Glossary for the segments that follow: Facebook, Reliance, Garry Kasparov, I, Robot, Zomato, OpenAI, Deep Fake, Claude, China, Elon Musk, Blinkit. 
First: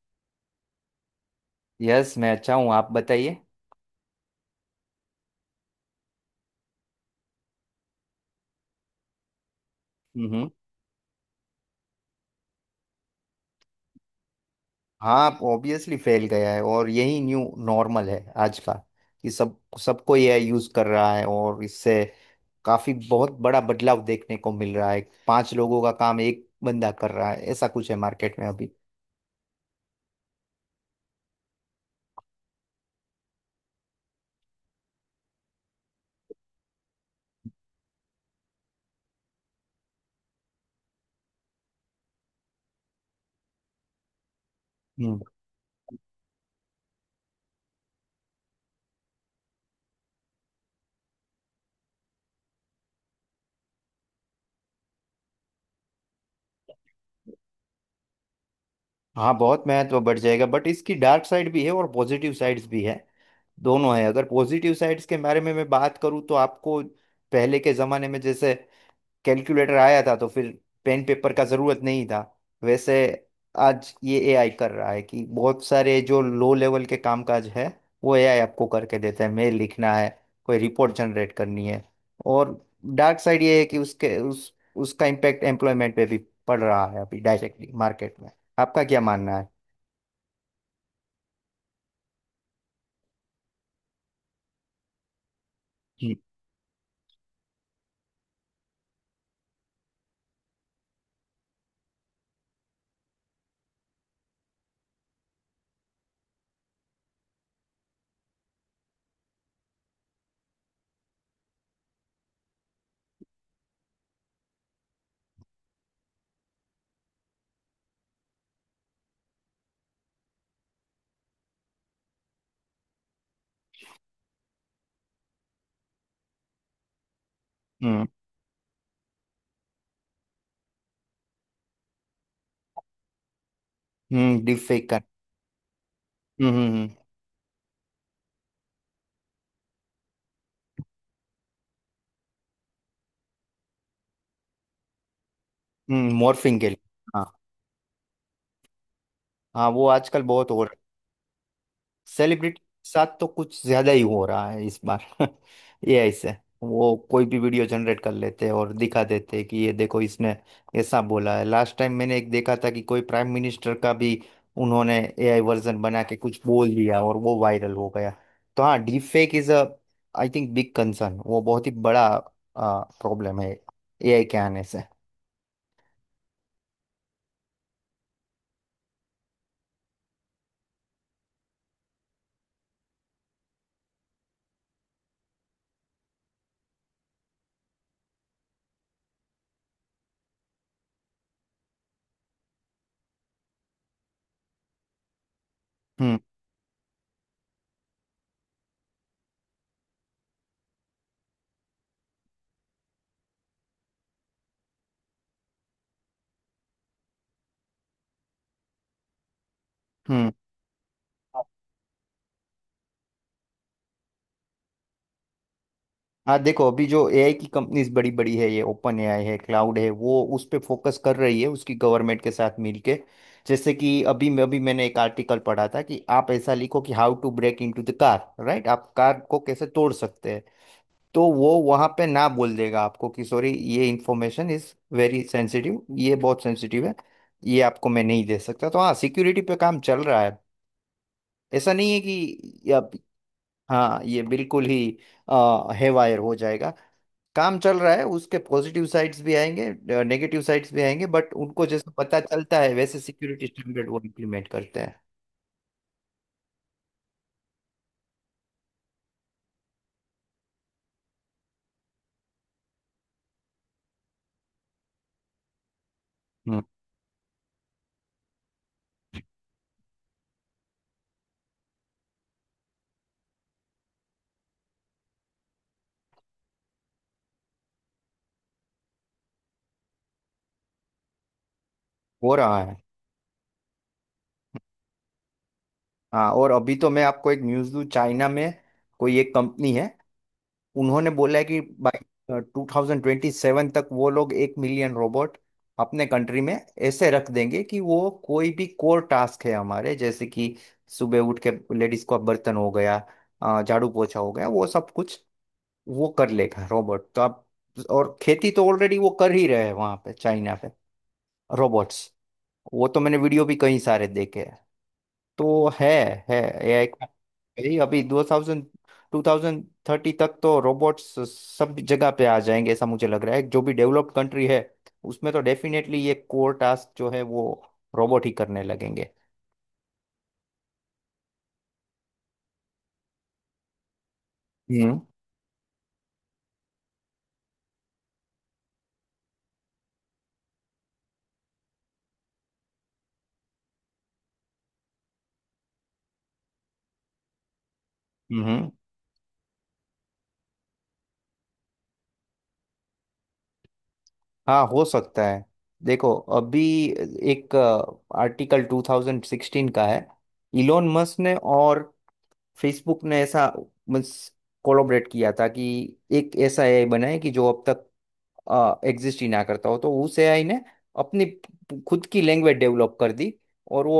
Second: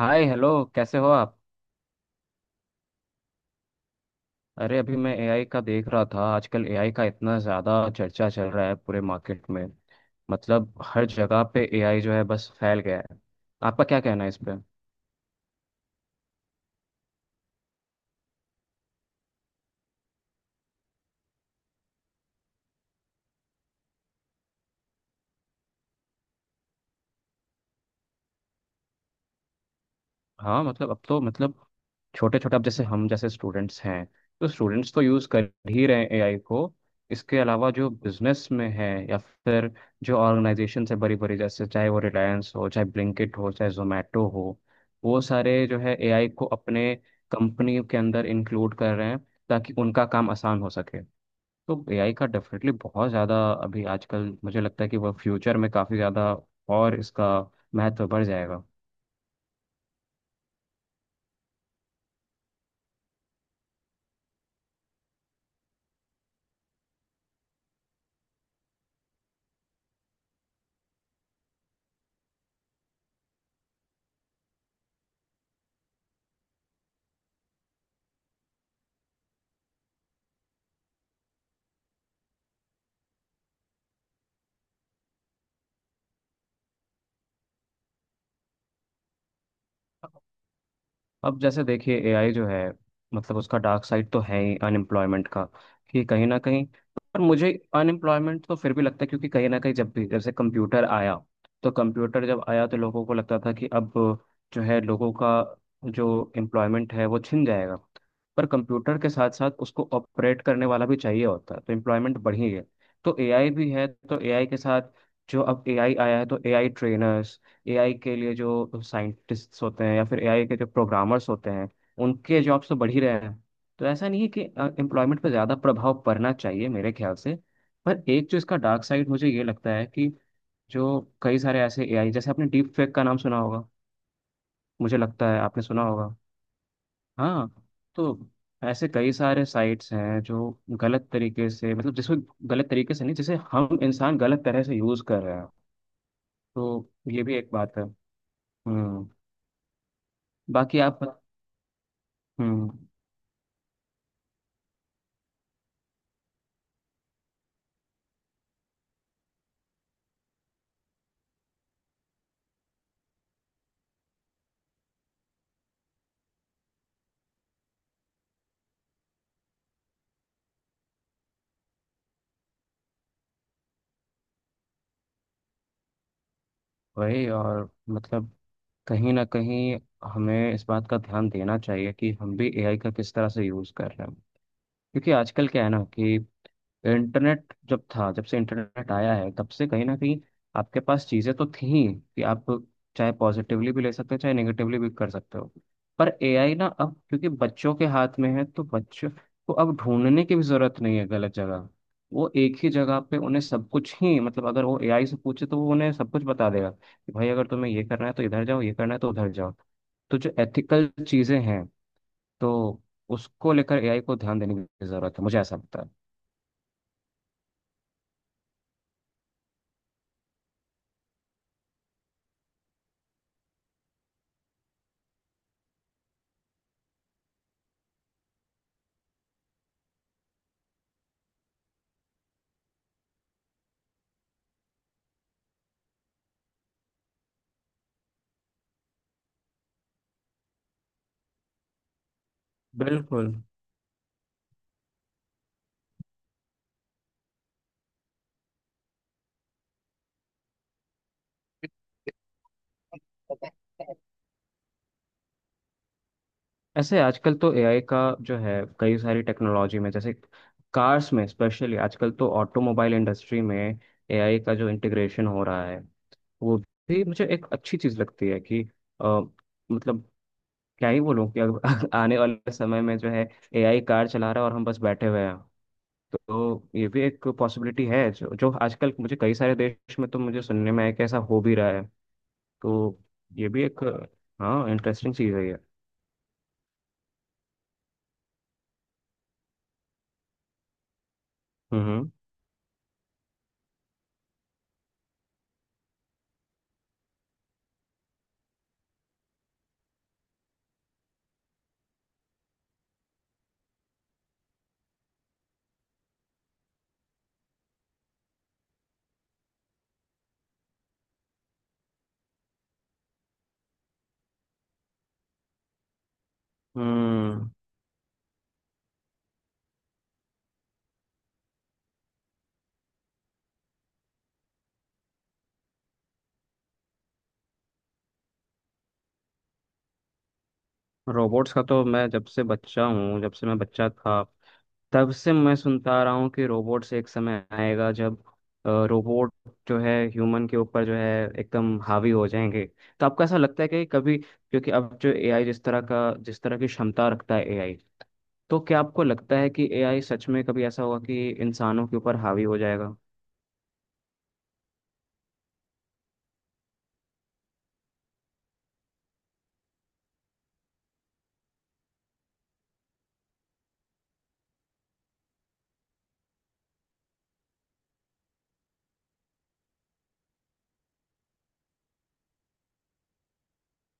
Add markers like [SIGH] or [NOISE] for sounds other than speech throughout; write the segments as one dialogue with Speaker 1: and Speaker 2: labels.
Speaker 1: हाय hello. कैसे हो आप?
Speaker 2: यस मैं अच्छा हूँ आप बताइए।
Speaker 1: अरे अभी मैं एआई का देख रहा था। आजकल एआई का इतना ज़्यादा चर्चा चल रहा है पूरे मार्केट में।
Speaker 2: हम्म।
Speaker 1: मतलब हर जगह पे एआई जो है बस फैल गया है। आपका क्या कहना है इस पे?
Speaker 2: हाँ आप ऑब्वियसली फैल गया है और यही न्यू नॉर्मल है आज का कि सब सबको ये यूज़ कर रहा है और इससे काफ़ी बहुत बड़ा बदलाव देखने को मिल रहा है। 5 लोगों का काम एक बंदा कर रहा है ऐसा कुछ है मार्केट में अभी।
Speaker 1: हाँ मतलब अब तो मतलब छोटे छोटे अब जैसे हम जैसे स्टूडेंट्स हैं तो स्टूडेंट्स तो यूज़ कर ही रहे हैं एआई को। इसके अलावा जो बिजनेस में है या फिर जो ऑर्गेनाइजेशन है बड़ी बड़ी, जैसे चाहे वो रिलायंस हो चाहे ब्लिंकिट हो चाहे जोमेटो हो, वो
Speaker 2: हम्म।
Speaker 1: सारे जो है एआई को अपने कंपनी के अंदर इंक्लूड कर रहे हैं ताकि उनका काम आसान हो सके। तो एआई का डेफिनेटली बहुत ज़्यादा अभी आजकल मुझे लगता है कि वह फ्यूचर में काफ़ी ज़्यादा और इसका महत्व बढ़ जाएगा।
Speaker 2: हाँ बहुत महत्व बढ़ जाएगा बट इसकी डार्क साइड भी है और पॉजिटिव साइड्स भी है। दोनों है, अगर पॉजिटिव साइड्स के बारे में मैं बात करूँ तो आपको पहले के ज़माने में जैसे कैलकुलेटर आया था तो फिर पेन पेपर का जरूरत नहीं था। वैसे आज ये एआई कर रहा है कि बहुत सारे जो लो लेवल के कामकाज है वो एआई आपको करके देता है। मेल लिखना है, कोई रिपोर्ट जनरेट करनी है और डार्क साइड ये है कि उसके उस उसका इम्पैक्ट एम्प्लॉयमेंट पे भी पड़ रहा है अभी डायरेक्टली मार्केट में। आपका क्या मानना है।
Speaker 1: अब जैसे देखिए एआई जो है, मतलब उसका डार्क साइड तो है ही अनएम्प्लॉयमेंट का, कि
Speaker 2: हम्म।
Speaker 1: कहीं ना कहीं। पर मुझे अनएम्प्लॉयमेंट तो फिर भी लगता है क्योंकि कहीं ना कहीं, जब भी जैसे कंप्यूटर आया, तो कंप्यूटर जब आया तो लोगों को लगता था कि अब जो है लोगों का जो एम्प्लॉयमेंट है वो छिन जाएगा। पर कंप्यूटर के साथ साथ उसको ऑपरेट करने वाला भी चाहिए होता है तो एम्प्लॉयमेंट बढ़ी है। तो एआई भी है तो एआई के साथ, जो अब एआई आया है तो एआई ट्रेनर्स, एआई के लिए जो साइंटिस्ट्स होते हैं या फिर एआई के जो प्रोग्रामर्स होते हैं, उनके जॉब्स तो बढ़ ही रहे हैं। तो ऐसा नहीं है कि एम्प्लॉयमेंट पर ज़्यादा प्रभाव पड़ना चाहिए मेरे ख्याल से। पर
Speaker 2: हम्म।
Speaker 1: एक जो इसका डार्क साइड मुझे ये लगता है कि जो कई सारे ऐसे एआई, जैसे आपने डीप फेक का नाम सुना होगा,
Speaker 2: Deepfake
Speaker 1: मुझे
Speaker 2: का।
Speaker 1: लगता है आपने सुना होगा।
Speaker 2: हम्म।
Speaker 1: हाँ। तो ऐसे कई सारे साइट्स हैं जो गलत तरीके से, मतलब जिसको गलत तरीके से नहीं, जिसे हम इंसान गलत तरह से यूज़ कर रहे हैं।
Speaker 2: मॉर्फिंग के लिए।
Speaker 1: तो ये
Speaker 2: हाँ।
Speaker 1: भी एक बात है। हम्म।
Speaker 2: हाँ वो आजकल बहुत हो रहा
Speaker 1: बाकी
Speaker 2: है।
Speaker 1: आप।
Speaker 2: सेलिब्रिटी
Speaker 1: हम्म।
Speaker 2: के साथ तो कुछ ज्यादा ही हो रहा है इस बार [LAUGHS] ये ऐसे है। वो कोई भी वीडियो जनरेट कर लेते हैं और दिखा देते हैं कि ये देखो इसने ऐसा बोला है। लास्ट टाइम मैंने एक देखा था कि कोई प्राइम मिनिस्टर का भी उन्होंने एआई वर्जन बना के कुछ बोल दिया और वो वायरल हो गया। तो हाँ, deep fake is a I think big concern, वो बहुत ही बड़ा प्रॉब्लम है एआई के आने से।
Speaker 1: वही, और मतलब कहीं ना कहीं हमें इस बात का ध्यान देना चाहिए कि हम भी एआई का किस तरह से यूज़ कर रहे हैं, क्योंकि आजकल क्या है ना कि इंटरनेट जब था, जब से इंटरनेट आया है, तब से कहीं ना कहीं आपके पास चीज़ें तो थी कि आप चाहे पॉजिटिवली भी ले सकते हो चाहे नेगेटिवली भी कर सकते हो। पर
Speaker 2: हम्म।
Speaker 1: एआई ना अब क्योंकि बच्चों के हाथ में है तो बच्चों को अब ढूंढने की भी जरूरत नहीं है गलत जगह। वो एक ही जगह पे उन्हें सब कुछ ही, मतलब अगर वो एआई से पूछे तो वो उन्हें सब कुछ बता देगा कि भाई अगर तुम्हें ये करना है तो इधर जाओ, ये करना है तो उधर जाओ। तो जो
Speaker 2: हम्म।
Speaker 1: एथिकल चीज़ें हैं, तो उसको लेकर एआई को ध्यान देने की जरूरत है मुझे ऐसा लगता है।
Speaker 2: हाँ देखो अभी जो एआई की कंपनीज बड़ी बड़ी है ये ओपन एआई है, क्लाउड है, वो उस पे फोकस कर रही है उसकी गवर्नमेंट के साथ मिलके। जैसे कि अभी मैंने एक आर्टिकल पढ़ा था कि आप ऐसा लिखो कि how to break into the car, right, आप कार को कैसे तोड़ सकते हैं। तो वो वहां पे ना बोल देगा आपको कि सॉरी ये इंफॉर्मेशन इज वेरी सेंसिटिव, ये बहुत सेंसिटिव है ये आपको मैं नहीं दे सकता। तो हाँ, सिक्योरिटी पे काम चल रहा है। ऐसा नहीं है कि ये अब-
Speaker 1: बिल्कुल।
Speaker 2: हाँ ये बिल्कुल ही हेवायर हो जाएगा। काम चल रहा है, उसके पॉजिटिव साइड्स भी आएंगे, नेगेटिव साइड्स भी आएंगे, बट उनको जैसे पता चलता है वैसे सिक्योरिटी स्टैंडर्ड वो इम्प्लीमेंट करते हैं।
Speaker 1: ऐसे आजकल तो एआई का जो है कई सारी टेक्नोलॉजी में, जैसे कार्स में स्पेशली आजकल तो ऑटोमोबाइल इंडस्ट्री में एआई का जो इंटीग्रेशन हो रहा है वो
Speaker 2: हम्म।
Speaker 1: भी मुझे एक अच्छी चीज लगती है कि अ, मतलब क्या ही बोलूं कि अगर [LAUGHS] आने वाले समय में जो है एआई कार चला रहा है और हम बस बैठे हुए हैं, तो ये भी एक पॉसिबिलिटी है। जो जो आजकल मुझे कई सारे देश में तो मुझे सुनने में है कि ऐसा हो भी रहा है।
Speaker 2: हो रहा है।
Speaker 1: तो ये भी एक, हाँ, इंटरेस्टिंग चीज़ है ये।
Speaker 2: हाँ और अभी तो मैं आपको एक न्यूज़ दूँ। चाइना में कोई एक कंपनी है, उन्होंने बोला है कि
Speaker 1: हम्म हम्म।
Speaker 2: बाई 2027 तक वो लोग 1 मिलियन रोबोट अपने कंट्री में ऐसे रख देंगे कि वो कोई भी कोर टास्क है हमारे जैसे कि सुबह उठ के लेडीज को अब बर्तन हो गया, झाड़ू पोछा हो गया, वो सब कुछ वो कर लेगा रोबोट। तो आप, और खेती तो ऑलरेडी वो कर ही रहे हैं वहां पे चाइना पे, रोबोट्स। वो तो मैंने वीडियो भी कई सारे देखे हैं। तो है एआई का
Speaker 1: हम्म।
Speaker 2: भाई। अभी दो थाउजेंड 2030 तक तो रोबोट्स सब जगह पे आ जाएंगे ऐसा मुझे लग रहा है। जो भी डेवलप्ड कंट्री है उसमें तो डेफिनेटली ये कोर टास्क जो है वो रोबोट ही करने लगेंगे।
Speaker 1: रोबोट्स का तो मैं जब से बच्चा हूँ, जब से मैं बच्चा था,
Speaker 2: हम्म।
Speaker 1: तब से मैं सुनता आ रहा हूँ कि रोबोट्स एक समय आएगा जब रोबोट जो है ह्यूमन के ऊपर जो है एकदम हावी हो जाएंगे। तो आपको ऐसा लगता है कि कभी, क्योंकि अब जो एआई जिस तरह का जिस तरह की क्षमता रखता है एआई, तो
Speaker 2: हम्म।
Speaker 1: क्या आपको लगता है कि एआई सच में कभी ऐसा होगा कि इंसानों के ऊपर हावी हो जाएगा?
Speaker 2: हाँ हो सकता है। देखो अभी एक आर्टिकल 2016 का है। इलोन मस्क ने और फेसबुक ने ऐसा कोलोबरेट किया था कि एक ऐसा एआई बनाए कि जो अब तक एग्जिस्ट ही ना करता हो। तो उस एआई ने अपनी खुद की लैंग्वेज डेवलप कर दी और वो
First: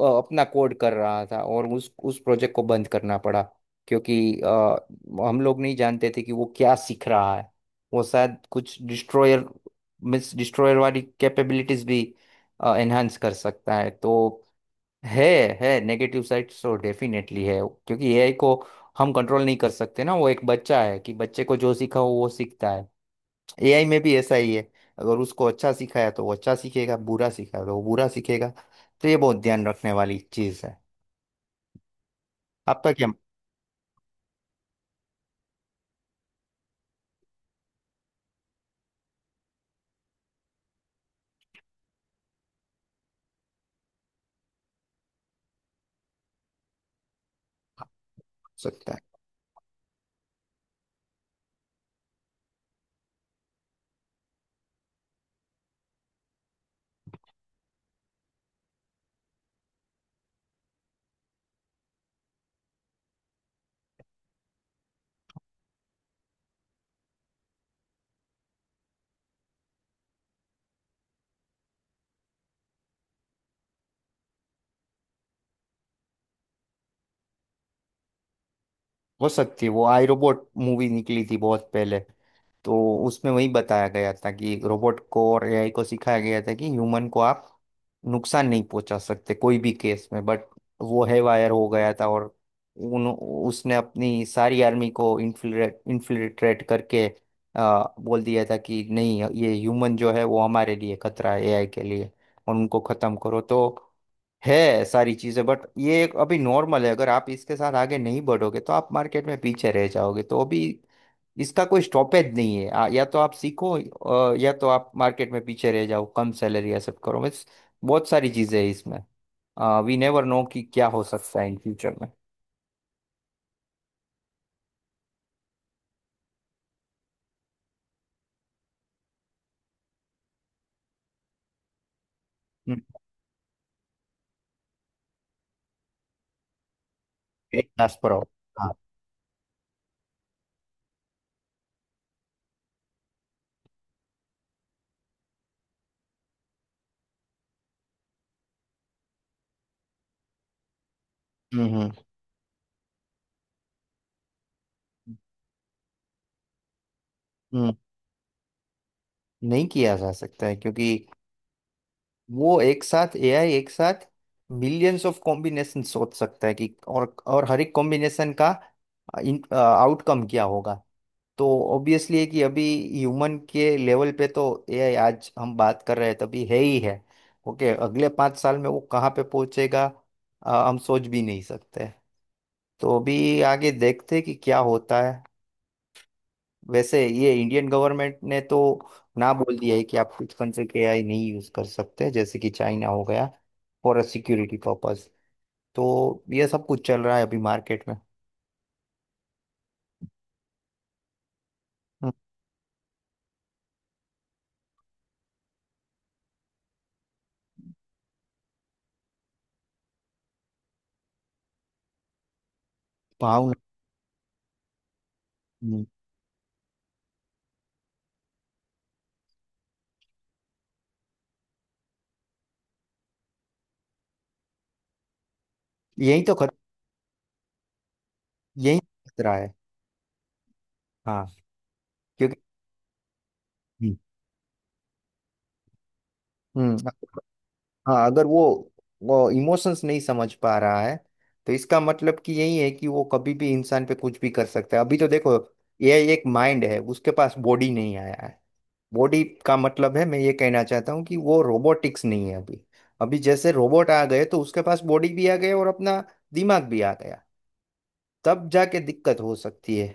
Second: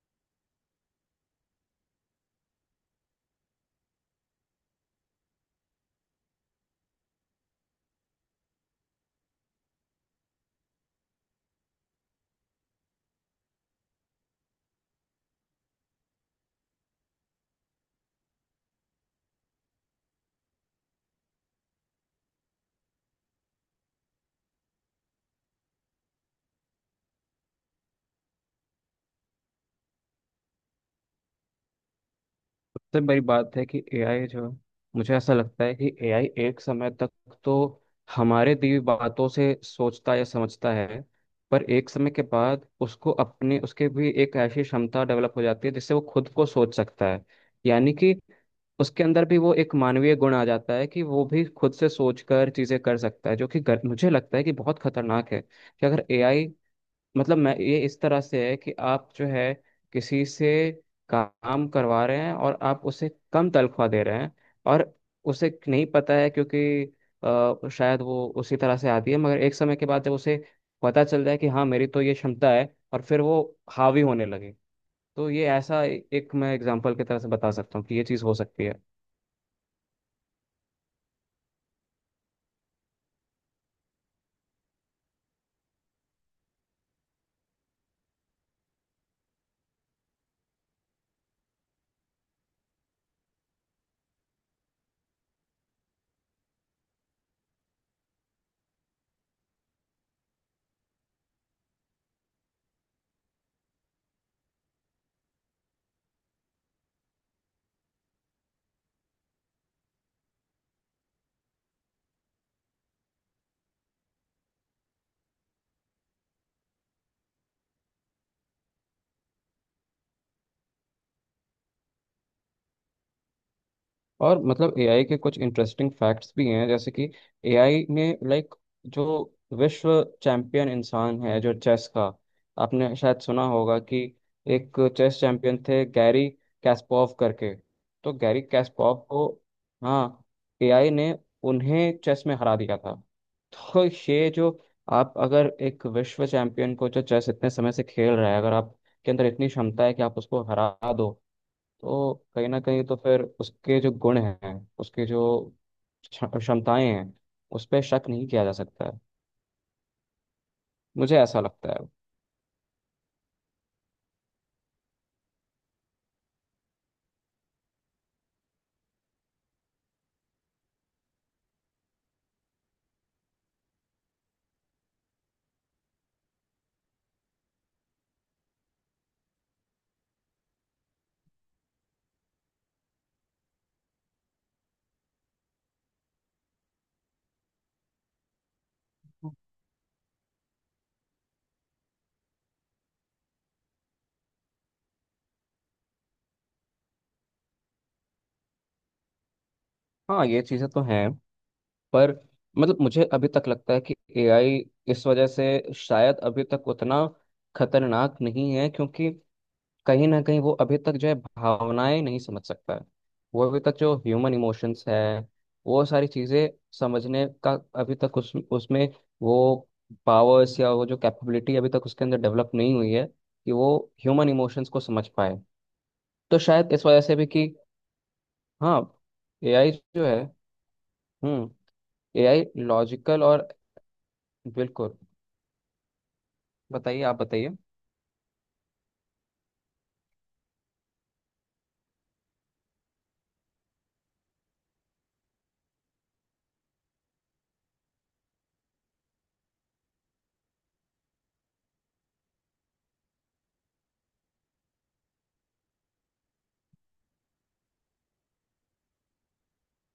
Speaker 2: अपना कोड कर रहा था और उस प्रोजेक्ट को बंद करना पड़ा क्योंकि हम लोग नहीं जानते थे कि वो क्या सीख रहा है। वो शायद कुछ डिस्ट्रॉयर मिस डिस्ट्रॉयर वाली कैपेबिलिटीज भी एनहांस कर सकता है। तो है है नेगेटिव साइड तो डेफिनेटली है। क्योंकि एआई को हम कंट्रोल नहीं कर सकते ना, वो एक बच्चा है कि बच्चे को जो सीखा हो वो सीखता है। एआई में भी ऐसा ही है। अगर उसको अच्छा सिखाया तो वो अच्छा सीखेगा, बुरा सिखाया तो वो बुरा सीखेगा। तो ये बहुत ध्यान रखने वाली चीज़ है। आपका
Speaker 1: सबसे
Speaker 2: क्या हो
Speaker 1: बड़ी बात है कि एआई जो, मुझे ऐसा लगता है कि एआई एक समय तक तो हमारे दी हुई बातों से सोचता या समझता है। पर एक समय के बाद उसको अपने उसके भी एक ऐसी क्षमता डेवलप हो जाती है जिससे वो खुद को सोच सकता है, यानी कि
Speaker 2: सकता है।
Speaker 1: उसके अंदर भी वो एक मानवीय गुण आ जाता है कि वो भी खुद से सोचकर चीजें कर सकता है, जो कि मुझे लगता है कि बहुत खतरनाक है कि अगर एआई, मतलब मैं ये इस तरह से है कि आप जो है किसी से काम करवा रहे हैं और आप उसे कम तनख्वाह दे रहे हैं, और उसे नहीं पता है क्योंकि शायद वो उसी तरह से आती है। मगर एक समय के बाद जब उसे पता चल जाए कि हाँ मेरी तो ये क्षमता है और फिर वो हावी होने लगे, तो ये ऐसा एक मैं एग्जाम्पल की तरह से बता सकता हूँ कि ये चीज़ हो सकती है।
Speaker 2: हो सकती है। वो आई रोबोट मूवी निकली थी बहुत पहले। तो उसमें वही बताया गया था कि रोबोट को और एआई को सिखाया गया था कि ह्यूमन को आप नुकसान नहीं पहुंचा सकते कोई भी केस में, बट वो है वायर हो गया था और उन उसने अपनी सारी आर्मी को इन्फिल्ट्रेट इन्फिल्ट्रेट करके बोल दिया था कि नहीं ये ह्यूमन जो है वो हमारे लिए खतरा है एआई के लिए, और उनको खत्म करो। तो है सारी चीजें, बट ये एक अभी नॉर्मल है। अगर आप इसके साथ आगे नहीं बढ़ोगे तो आप मार्केट में पीछे रह जाओगे। तो अभी इसका कोई स्टॉपेज नहीं है, या तो आप सीखो या तो आप मार्केट में पीछे रह जाओ, कम सैलरी एक्सेप्ट करो, बस। बहुत सारी चीजें हैं इसमें। वी नेवर नो कि क्या हो सकता है इन फ्यूचर में।
Speaker 1: और मतलब एआई के कुछ इंटरेस्टिंग फैक्ट्स भी हैं जैसे कि एआई ने लाइक जो विश्व चैंपियन इंसान है जो चेस का,
Speaker 2: हम्म,
Speaker 1: आपने शायद सुना होगा कि एक चेस चैंपियन थे गैरी कैस्पोव करके।
Speaker 2: एक diaspora
Speaker 1: तो
Speaker 2: हो।
Speaker 1: गैरी
Speaker 2: हाँ।
Speaker 1: कैस्पोव को, हाँ, एआई ने उन्हें चेस में हरा दिया था। तो ये जो, आप अगर एक विश्व चैंपियन को जो चेस इतने समय से खेल रहा है, अगर आपके अंदर इतनी क्षमता है कि आप उसको हरा दो,
Speaker 2: हम्म। हम्म।
Speaker 1: तो कहीं ना कहीं तो फिर उसके जो गुण हैं, उसके जो क्षमताएं हैं, उस
Speaker 2: हम्म,
Speaker 1: पर शक नहीं किया जा सकता है।
Speaker 2: नहीं किया जा सकता है क्योंकि
Speaker 1: मुझे ऐसा लगता है।
Speaker 2: वो एक साथ एआई एक साथ मिलियंस ऑफ कॉम्बिनेशन सोच सकता है कि और हर एक कॉम्बिनेशन का आउटकम क्या होगा। तो ऑब्वियसली है कि अभी ह्यूमन के लेवल पे तो एआई आज हम बात कर रहे हैं तभी है ही है। ओके, अगले 5 साल में वो कहाँ पे पहुंचेगा, हम सोच भी नहीं सकते। तो अभी आगे देखते हैं कि क्या होता है। वैसे ये इंडियन गवर्नमेंट ने तो ना बोल दिया है कि आप कुछ कंट्री के एआई नहीं यूज कर सकते जैसे कि चाइना हो गया, फॉर अ सिक्योरिटी पर्पस। तो ये सब कुछ चल रहा है अभी मार्केट में।
Speaker 1: हाँ ये चीज़ें तो हैं। पर
Speaker 2: हम्म।
Speaker 1: मतलब मुझे अभी तक लगता है कि एआई इस वजह से शायद अभी तक उतना खतरनाक नहीं है, क्योंकि कहीं ना कहीं वो अभी तक जो है भावनाएं नहीं समझ सकता है। वो
Speaker 2: भावना।
Speaker 1: अभी तक जो ह्यूमन इमोशंस है,
Speaker 2: हम्म।
Speaker 1: वो सारी चीज़ें समझने का अभी तक उस उसमें वो पावर्स या वो जो कैपेबिलिटी अभी तक उसके अंदर डेवलप नहीं हुई है कि वो ह्यूमन इमोशंस को समझ पाए।
Speaker 2: यही तो
Speaker 1: तो
Speaker 2: खत
Speaker 1: शायद इस वजह से भी कि हाँ
Speaker 2: यही खतरा है।
Speaker 1: एआई जो है,
Speaker 2: हाँ।
Speaker 1: हम्म,
Speaker 2: क्योंकि।
Speaker 1: एआई लॉजिकल और बिल्कुल।
Speaker 2: हम्म।
Speaker 1: बताइए, आप बताइए।
Speaker 2: हाँ, अगर वो इमोशंस नहीं समझ पा रहा है तो इसका मतलब कि यही है कि वो कभी भी इंसान पे कुछ भी कर सकता है। अभी तो देखो ये एक माइंड है, उसके पास बॉडी नहीं आया है। बॉडी का मतलब है, मैं ये कहना चाहता हूँ कि वो रोबोटिक्स नहीं है अभी। अभी जैसे रोबोट आ गए तो उसके पास बॉडी भी आ गई और अपना दिमाग भी आ गया, तब जाके दिक्कत हो सकती है।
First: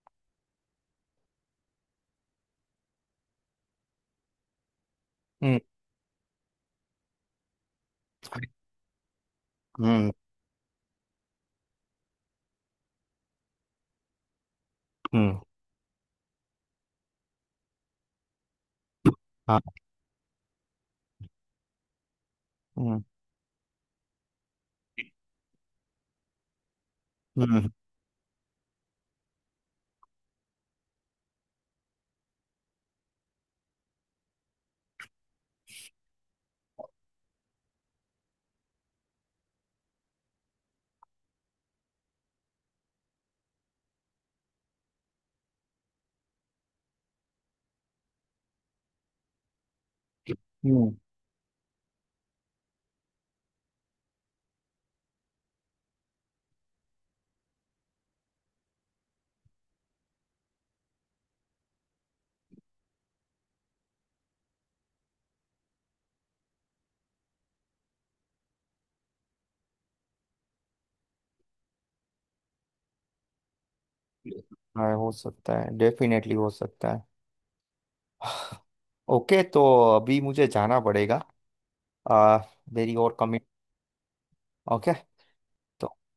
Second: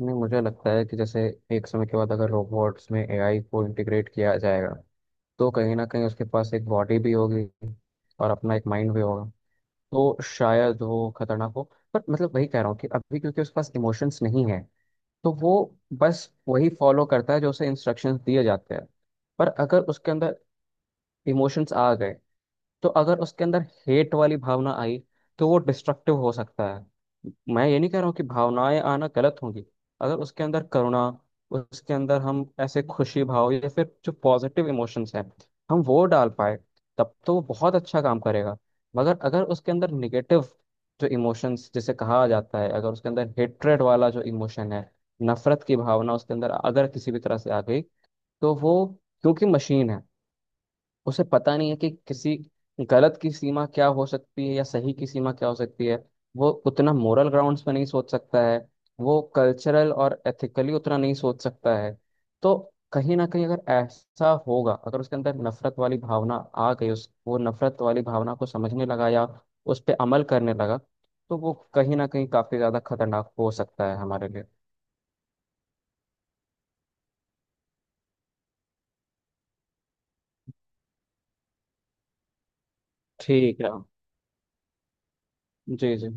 Speaker 1: नहीं मुझे लगता है कि जैसे एक समय के बाद अगर रोबोट्स में एआई को इंटीग्रेट किया जाएगा तो
Speaker 2: हम्म।
Speaker 1: कहीं ना कहीं उसके पास एक बॉडी भी होगी और अपना एक माइंड भी होगा।
Speaker 2: हम्म।
Speaker 1: तो शायद वो खतरनाक हो। पर मतलब वही कह रहा हूँ कि अभी क्योंकि उसके पास इमोशंस नहीं है तो
Speaker 2: हम्म।
Speaker 1: वो बस वही फॉलो करता है जो उसे इंस्ट्रक्शंस दिए जाते हैं। पर
Speaker 2: हाँ।
Speaker 1: अगर उसके अंदर इमोशंस आ गए, तो
Speaker 2: हम्म।
Speaker 1: अगर उसके अंदर हेट वाली भावना आई, तो वो डिस्ट्रक्टिव हो सकता है। मैं
Speaker 2: हम्म।
Speaker 1: ये नहीं कह रहा हूँ कि भावनाएं आना गलत होंगी। अगर उसके अंदर करुणा, उसके अंदर हम ऐसे खुशी भाव या फिर जो पॉजिटिव इमोशंस हैं हम वो डाल पाए, तब तो वो बहुत अच्छा काम करेगा। मगर अगर उसके अंदर निगेटिव जो इमोशंस जिसे कहा जाता है, अगर उसके अंदर हेट्रेड वाला जो इमोशन है, नफरत की भावना उसके अंदर अगर किसी भी तरह से आ गई, तो वो, क्योंकि मशीन है,
Speaker 2: हम्म,
Speaker 1: उसे पता नहीं है कि किसी गलत की सीमा क्या हो सकती है या सही की सीमा क्या हो सकती है। वो उतना मोरल ग्राउंड्स पे नहीं सोच सकता है। वो कल्चरल और एथिकली उतना नहीं सोच सकता है। तो कहीं ना कहीं अगर ऐसा होगा, अगर उसके अंदर नफरत वाली भावना आ गई, उस वो नफरत वाली भावना को समझने लगा या उस पर अमल करने लगा, तो वो कहीं ना कहीं काफी ज्यादा खतरनाक हो सकता है हमारे लिए।
Speaker 2: हाँ, हो सकता है, डेफिनेटली हो सकता है। ओके, तो अभी मुझे जाना पड़ेगा, आ, मेरी और कमिट।
Speaker 1: ठीक है।
Speaker 2: ओके। तो
Speaker 1: जी जी।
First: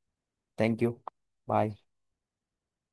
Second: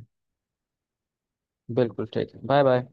Speaker 2: Thank you. बाय।
Speaker 1: बिल्कुल ठीक है। Bye bye.